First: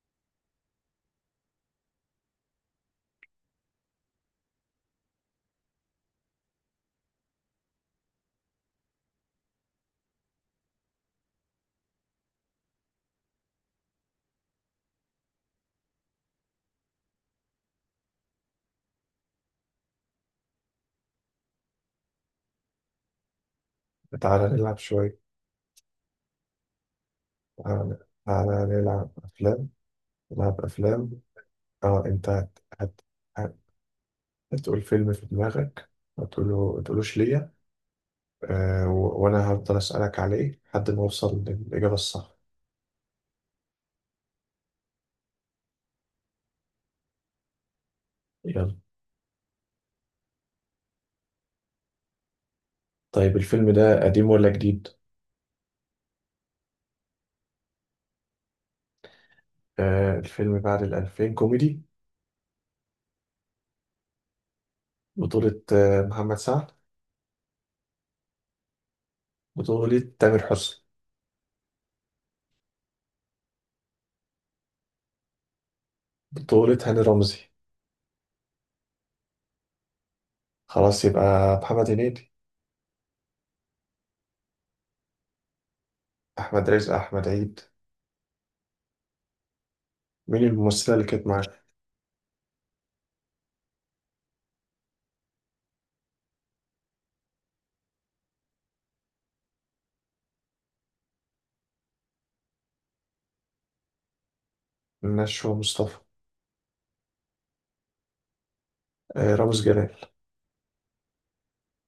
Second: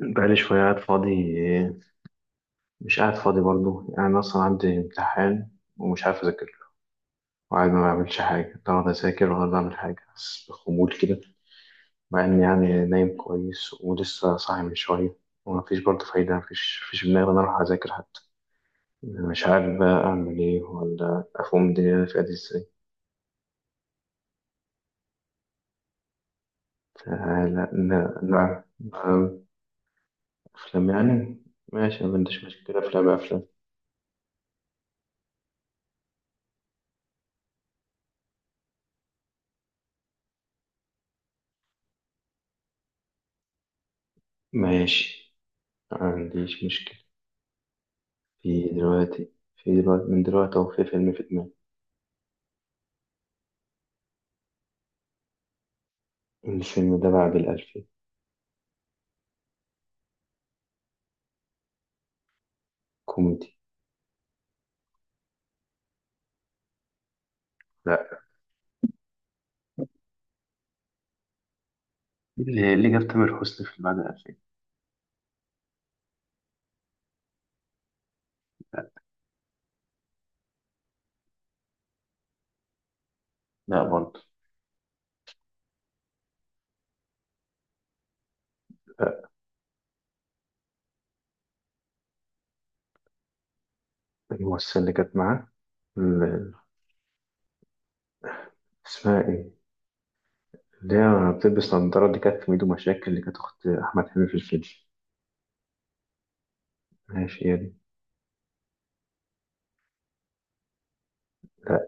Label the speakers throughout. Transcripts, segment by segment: Speaker 1: بقالي شوية قاعد فاضي. مش قاعد فاضي برضو يعني أنا أصلا عندي امتحان ومش عارف أذاكر له، وقاعد ما بعملش حاجة لا ولا أذاكر ولا بعمل حاجة بس بخمول كده. مع إني يعني نايم كويس ولسه صاحي من شوية. ومفيش برضه فايدة، مفيش في دماغي إن أنا أروح أذاكر حتى. يعني مش عارف بقى أعمل إيه ولا أفهم الدنيا اللي أنا فيها دي إزاي.
Speaker 2: تعالى نلعب شوية.
Speaker 1: فلا، لا.
Speaker 2: تعالى،
Speaker 1: لا،
Speaker 2: تعالى
Speaker 1: لا.
Speaker 2: نلعب أفلام نلعب
Speaker 1: أفلام
Speaker 2: أفلام
Speaker 1: يعني؟ ماشي، ما
Speaker 2: أنت
Speaker 1: عنديش مشكلة، أفلام أفلام.
Speaker 2: هت- هتقول فيلم في دماغك، ما تقوله تقولوش ليا. أه و... وأنا هفضل أسألك عليه لحد ما أوصل للإجابة الصح.
Speaker 1: ماشي، ما عنديش مشكلة. في
Speaker 2: يلا.
Speaker 1: دلوقتي في دلوقتي من دلوقتي أهو في فيلم في دماغي.
Speaker 2: طيب الفيلم ده قديم ولا جديد؟
Speaker 1: الفيلم ده بعد الألفين.
Speaker 2: الفيلم بعد الألفين، كوميدي.
Speaker 1: كوميدي.
Speaker 2: بطولة محمد سعد.
Speaker 1: لا.
Speaker 2: بطولة تامر حسني.
Speaker 1: اللي جاب تامر حسني في بعد الألفين؟
Speaker 2: بطولة هاني رمزي. خلاص يبقى محمد هنيدي.
Speaker 1: لا برضه.
Speaker 2: أحمد رزق، أحمد عيد.
Speaker 1: لا.
Speaker 2: مين الممثلة اللي كانت معاه؟
Speaker 1: الممثلة اللي كانت معاه، ال- اسمها إيه؟ اللي هي بتلبس نضارة، اللي كانت في ميدو مشاكل، اللي كانت أخت أحمد حلمي في الفيلم.
Speaker 2: نشوى مصطفى.
Speaker 1: ماشي، هي دي.
Speaker 2: رامز جلال.
Speaker 1: لا.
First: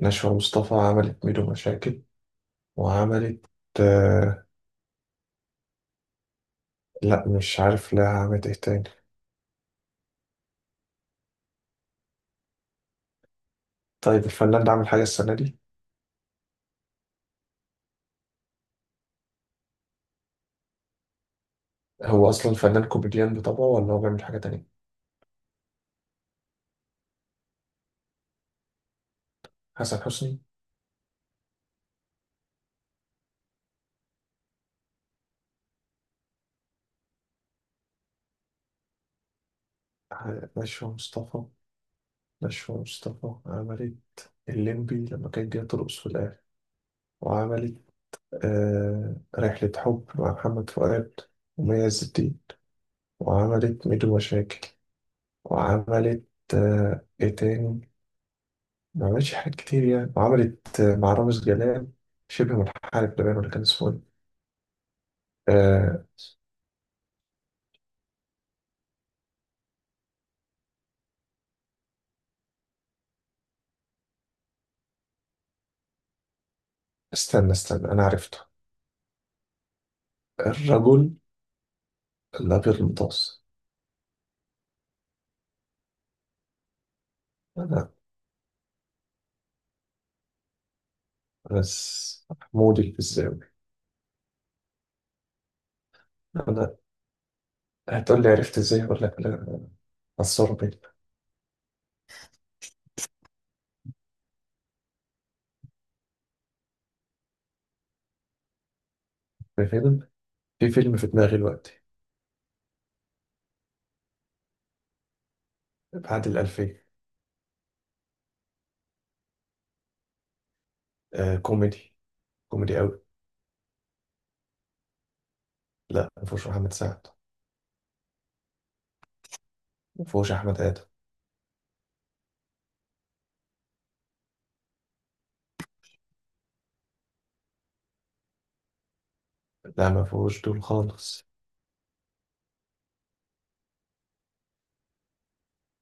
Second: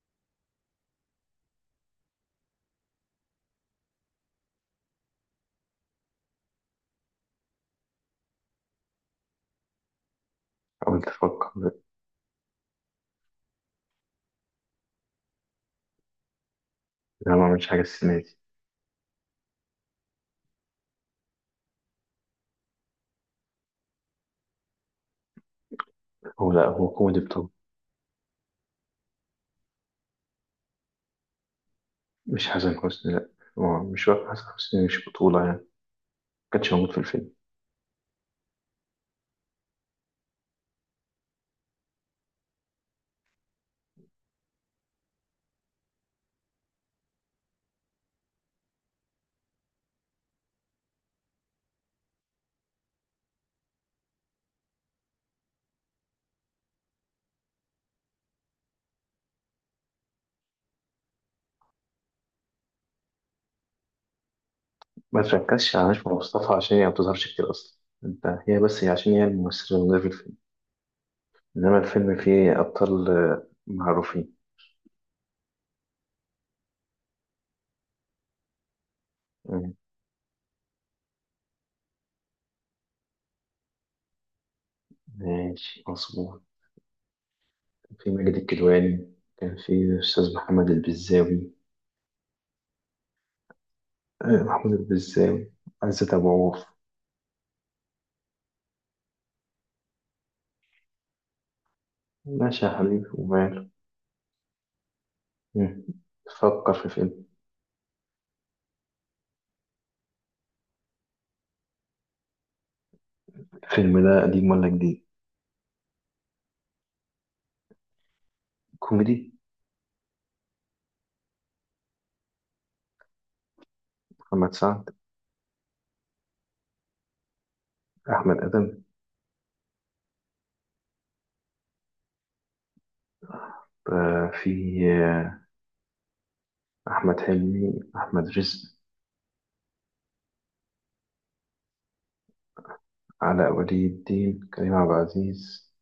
Speaker 2: نشوى مصطفى عملت ميدو مشاكل، وعملت آه لا مش عارف، لا، عملت ايه تاني؟
Speaker 1: حاولت أفكر، لا.
Speaker 2: طيب الفنان ده عامل حاجة السنة دي؟
Speaker 1: لا، ما عملتش حاجة السنة دي.
Speaker 2: هو أصلا فنان كوميديان بطبعه ولا هو بيعمل حاجة تانية؟
Speaker 1: هو لا، هو كوميدي بطولة.
Speaker 2: حسن حسني.
Speaker 1: مش حسن حسني، لا. هو مش واقع حسن حسني، مش بطولة يعني ما كانش موجود في الفيلم.
Speaker 2: نشوى مصطفى. نشوى مصطفى عملت الليمبي لما كان جاي ترقص في الآخر. وعملت رحلة حب مع محمد فؤاد ومي عز الدين. وعملت ميدو مشاكل. وعملت ايه تاني؟ ما عملتش حاجات كتير يعني. وعملت مع رامز جلال شبه منحرف لبنان، ولا كان اسمه ايه؟
Speaker 1: ما تركزش على نجم
Speaker 2: آه،
Speaker 1: مصطفى عشان هي ما بتظهرش كتير أصلا أنت، هي بس، هي عشان هي الممثلة اللي موجودة في الفيلم. إنما الفيلم فيه أبطال آه، معروفين.
Speaker 2: استنى استنى، انا عرفته.
Speaker 1: مم.
Speaker 2: الرجل الابيض المتوسط.
Speaker 1: ماشي، مظبوط.
Speaker 2: انا.
Speaker 1: في ماجد الكدواني، كان في الأستاذ محمد البزاوي.
Speaker 2: بس محمود الفيزاوي.
Speaker 1: آه، محمود البزاوي، عزت أبو عوف.
Speaker 2: انا هتقول لي عرفت ازاي ولا لك لا. اثروا بيا.
Speaker 1: ماشي يا حبيبي، وماله. مم. فكر في فيلم.
Speaker 2: في فيلم في فيلم في دماغي دلوقتي.
Speaker 1: الفيلم ده قديم ولا جديد؟
Speaker 2: بعد الألفية.
Speaker 1: كوميدي.
Speaker 2: كوميدي، كوميدي قوي.
Speaker 1: محمد سعد؟
Speaker 2: لا، ما فيهوش محمد سعد.
Speaker 1: أحمد آدم؟
Speaker 2: ما فيهوش احمد ادم.
Speaker 1: آه، في. آه، أحمد حلمي، أحمد رزق.
Speaker 2: لا، ما فيهوش دول خالص.
Speaker 1: علاء ولي الدين، كريم عبد العزيز.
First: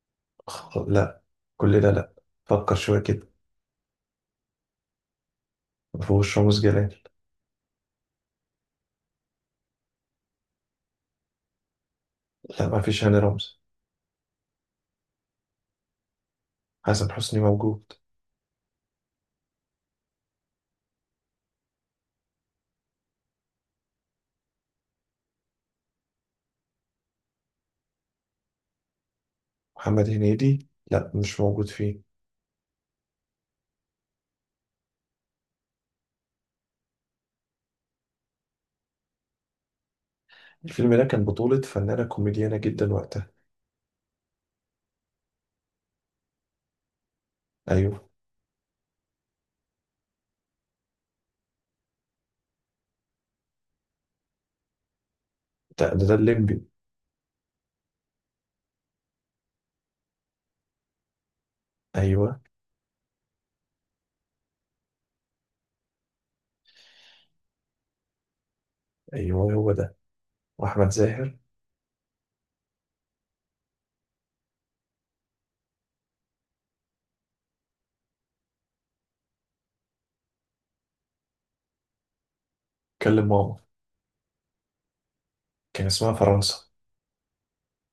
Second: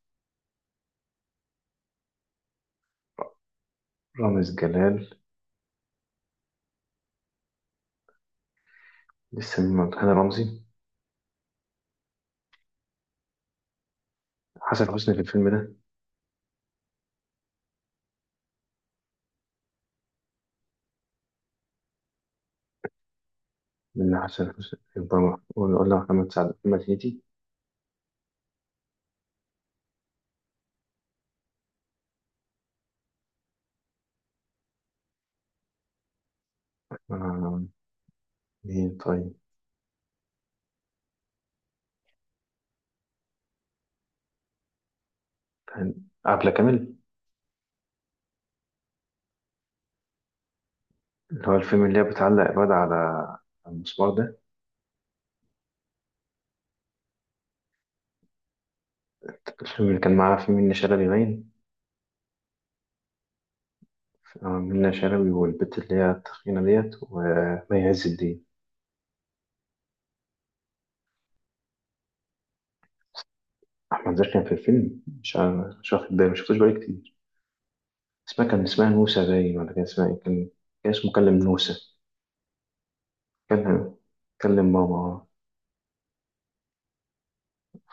Speaker 2: لا، كل ده لا. فكر شويه كده.
Speaker 1: رامز جلال.
Speaker 2: ما فيهوش رامز جلال.
Speaker 1: لسه، من هاني رمزي.
Speaker 2: لا، ما فيش هاني رمزي.
Speaker 1: حسن حسني في الفيلم ده؟
Speaker 2: حسن حسني موجود.
Speaker 1: من حسن حسني يبقى، ولا محمد سعد، محمد هنيدي.
Speaker 2: محمد هنيدي لا، مش موجود فيه.
Speaker 1: آه، مين طيب؟
Speaker 2: الفيلم ده كان بطولة فنانة كوميديانة جدا وقتها.
Speaker 1: كان. عبلة كامل.
Speaker 2: أيوه.
Speaker 1: اللي هو الفيلم اللي هي بتعلق الواد على المسمار ده.
Speaker 2: ده الليمبي.
Speaker 1: الفيلم اللي كان معاه فيه منة شلبي باين.
Speaker 2: أيوه،
Speaker 1: آه، منة شلبي والبت اللي هي التخينة ديت، ومي عز الدين.
Speaker 2: أيوه، هو ده. وأحمد زاهر.
Speaker 1: أحمد زكي كان في الفيلم، مش واخد بالي، مشفتوش بقالي كتير. اسمها كان اسمها نوسة باين، ولا كان اسمها إيه؟ كان اسمه كلم نوسة.
Speaker 2: كلم ماما.
Speaker 1: كلم كلم ماما.
Speaker 2: كان اسمها فرنسا.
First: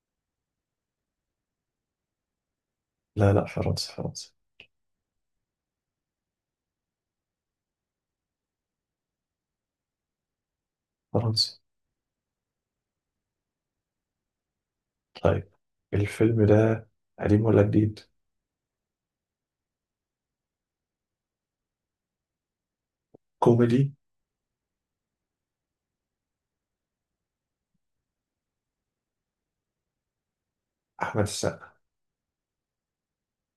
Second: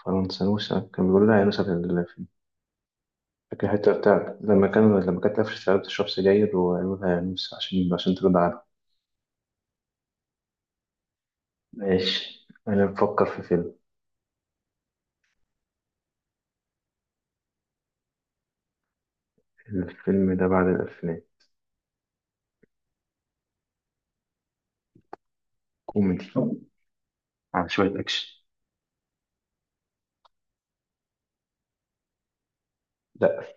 Speaker 1: فرنسا نوسة، كان بيقول لها يا نوسة
Speaker 2: لا لا،
Speaker 1: فاكر الحتة
Speaker 2: فرنسا، فرنسا،
Speaker 1: بتاعت لما كانت قفشت عليها بتشرب سجاير وقالوا لها يا نوسة عشان ترد عنها.
Speaker 2: فرنسا.
Speaker 1: ماشي، أنا بفكر في فيلم.
Speaker 2: طيب الفيلم ده قديم ولا جديد؟
Speaker 1: الفيلم ده بعد الأفلام.
Speaker 2: كوميدي.
Speaker 1: كوميدي، على شوية أكشن.
Speaker 2: أحمد السقا.
Speaker 1: لا.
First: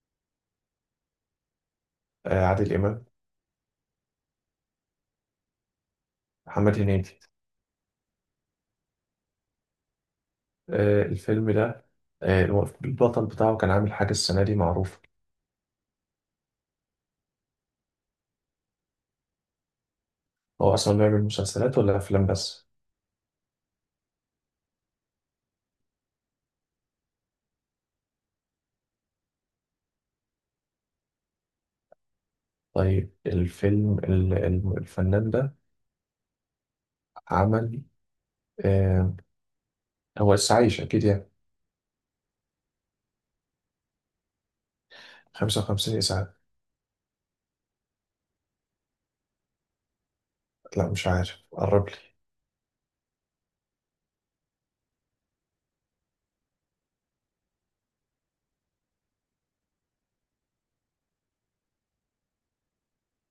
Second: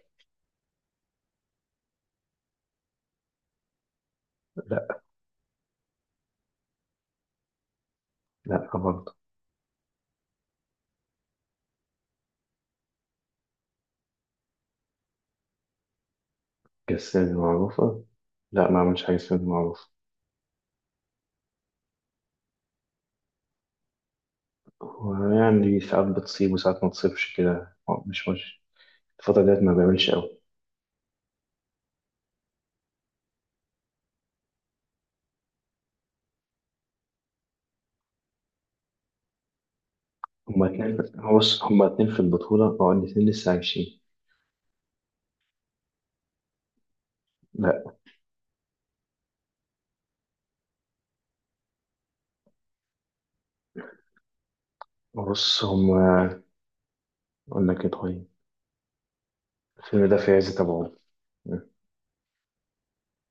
Speaker 2: عادل إمام.
Speaker 1: لا.
Speaker 2: محمد هنيدي.
Speaker 1: لا برضه.
Speaker 2: الفيلم ده. آه البطل بتاعه كان عامل حاجة السنة دي معروفة؟
Speaker 1: كالسينما معروفة؟ لا، ما عملش حاجة سينما معروفة.
Speaker 2: هو أصلا بيعمل مسلسلات ولا أفلام بس؟
Speaker 1: ويعني ساعات بتصيب وساعات ما تصيبش كده. مش الفترة ديت ما بيعملش أوي.
Speaker 2: طيب الفيلم الفنان ده عمل آه هو
Speaker 1: هما
Speaker 2: عايش
Speaker 1: اتنين،
Speaker 2: أكيد يعني؟
Speaker 1: هو بص، هما اتنين في البطولة، بقوا الاتنين لسه عايشين.
Speaker 2: 55 إسعاف.
Speaker 1: لا.
Speaker 2: لا مش عارف، قرب لي.
Speaker 1: بص هما، أقول لك إيه طيب. الفيلم ده في عز تبعه.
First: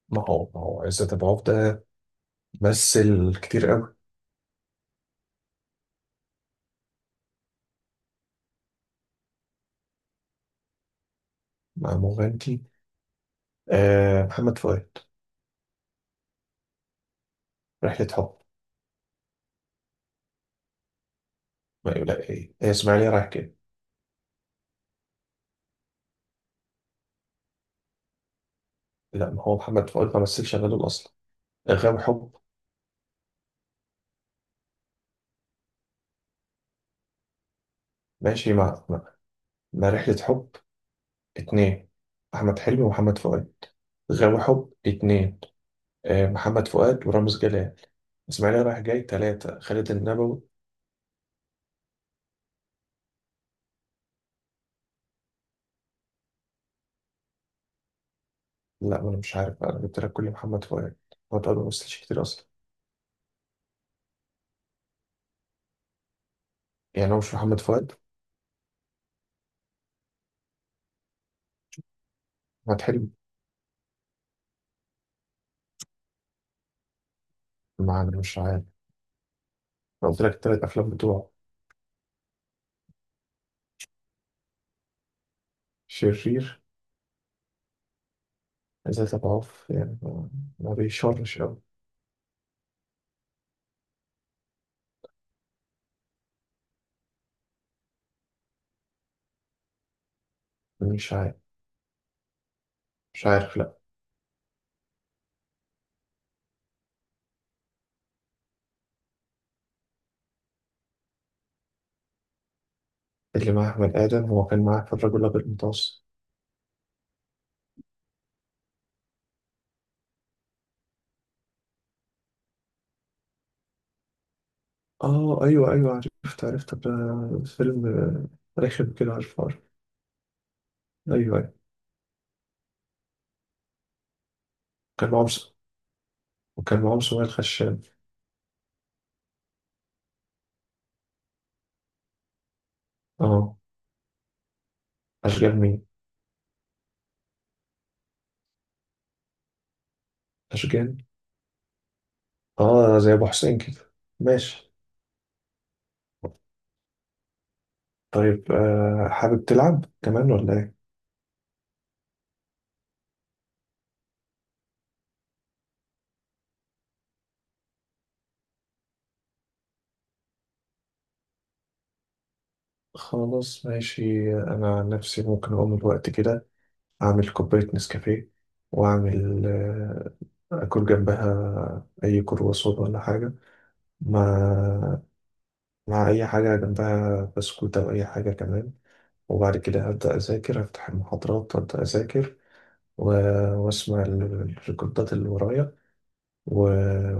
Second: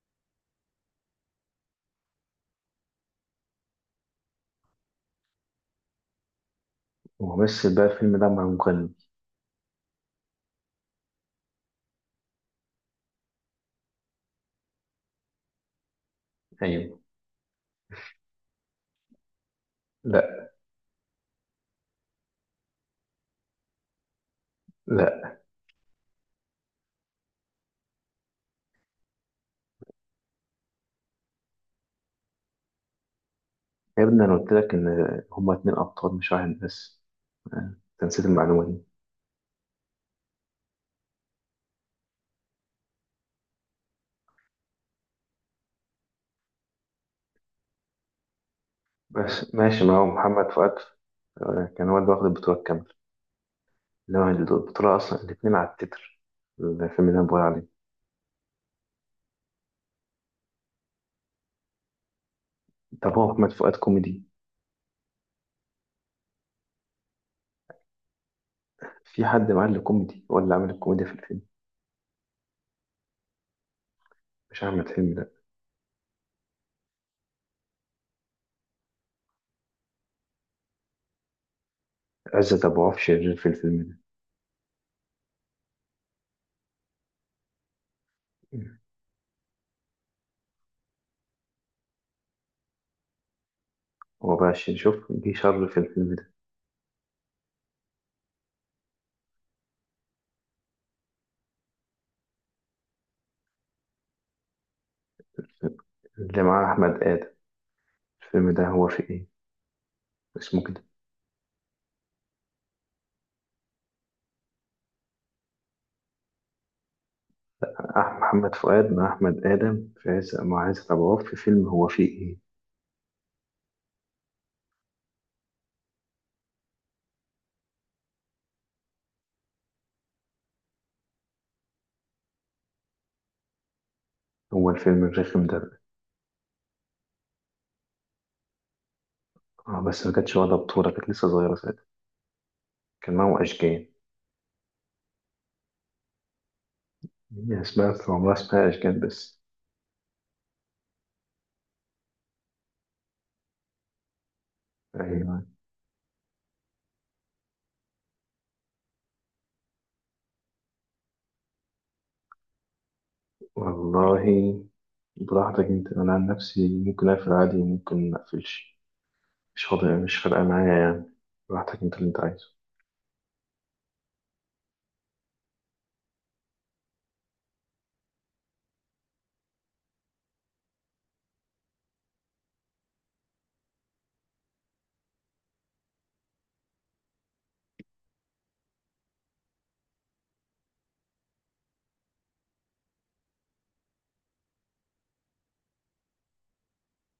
Speaker 2: ما هو عزت أبو عوف ده مثل كتير قوي.
Speaker 1: وممثل بقى الفيلم ده مع مغني.
Speaker 2: مع مغنتي. محمد فؤاد؟
Speaker 1: أيوه.
Speaker 2: رحلة حب؟
Speaker 1: لا.
Speaker 2: ما لا، إيه هي، إسماعيلية رايح كده.
Speaker 1: لا
Speaker 2: لا، ما هو محمد فؤاد ما مثلش غيره أصلا. غاوي حب.
Speaker 1: يا ابني، أنا قلت لك إن هما اتنين أبطال، مش واحد بس. أنت نسيت
Speaker 2: ماشي،
Speaker 1: المعلومة دي.
Speaker 2: مع رحلة حب اتنين، أحمد حلمي ومحمد فؤاد. غاوي حب اتنين، محمد فؤاد ورامز جلال. اسماعيليه رايح جاي
Speaker 1: بس
Speaker 2: ثلاثة
Speaker 1: ماشي،
Speaker 2: خالد
Speaker 1: ما هو
Speaker 2: النبوي.
Speaker 1: محمد فؤاد آه، كان هو اللي واخد البطولة الكاملة، إنما البطولة أصلا الاتنين على التتر، الفيلم اللي أنا بقول عليه.
Speaker 2: لا، ما انا مش عارف بقى، انا جبت لك كل محمد فؤاد. محمد فؤاد ما مثلش كتير اصلا.
Speaker 1: طب هو محمد فؤاد كوميدي؟
Speaker 2: يعني هو مش محمد فؤاد؟
Speaker 1: في حد معاه اللي كوميدي، هو اللي عامل الكوميديا في الفيلم.
Speaker 2: احمد حلمي.
Speaker 1: مش أحمد حلمي.
Speaker 2: ما انا مش عارف. انا قلت لك الثلاث افلام بتوعه.
Speaker 1: عزت أبو عوف شرير في الفيلم ده.
Speaker 2: شرير.
Speaker 1: مم.
Speaker 2: ذات اضعاف يعني، ما بيشرش قوي.
Speaker 1: هو بقى شرير، شوف جه شر في الفيلم ده.
Speaker 2: مش عارف. مش عارف، لا.
Speaker 1: اللي معاه أحمد آدم. الفيلم ده هو في إيه، اسمه كده؟
Speaker 2: اللي مع احمد ادم هو كان معاه في الرجل الابيض المتوسط.
Speaker 1: محمد فؤاد مع أحمد آدم في عز مع عزت أبو عوف في فيلم، هو في إيه؟
Speaker 2: اه، ايوه ايوه، عرفت عرفت ده. فيلم رخم كده، عارف عارف. ايوه ايوه.
Speaker 1: هو الفيلم
Speaker 2: كان معاهم
Speaker 1: الرخم ده بقى.
Speaker 2: وكان معاهم سؤال خشاب.
Speaker 1: آه، بس ما كانتش واخدة بطولة، كانت لسه صغيرة ساعتها. كان معاهم
Speaker 2: اه.
Speaker 1: أشجان.
Speaker 2: أشجان مين؟
Speaker 1: هي اسمها كان عمرها اسمها أشجان بس.
Speaker 2: أشجان؟ زي أبو حسين كده. ماشي.
Speaker 1: أيوة.
Speaker 2: طيب حابب تلعب كمان ولا إيه؟
Speaker 1: والله براحتك أنت، أنا عن نفسي ممكن أقفل عادي وممكن مقفلش، مش فاضي، مش فارقة معايا يعني. براحتك، أنت اللي أنت عايزه.
Speaker 2: خلاص ماشي. أنا عن نفسي ممكن أقوم الوقت كده، أعمل كوباية نسكافيه، وأعمل أكل جنبها أي كرواسون ولا حاجة، مع مع أي حاجة جنبها بسكوت أو أي حاجة كمان. وبعد كده هبدأ أذاكر، أفتح المحاضرات وأبدأ أذاكر، و- وأسمع الريكوردات اللي ورايا، و...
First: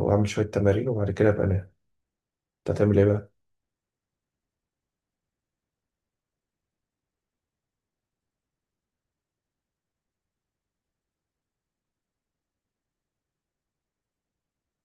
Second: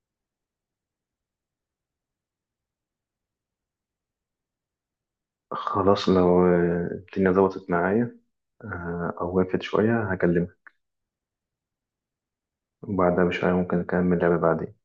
Speaker 2: واعمل شويه تمارين، وبعد كده ابقى انام. انت هتعمل ايه بقى؟
Speaker 1: خلاص، لو آه، الدنيا ظبطت معايا آه، او وقفت شوية هكلمك، وبعدها بشوية ممكن أكمل لعبة بعدين.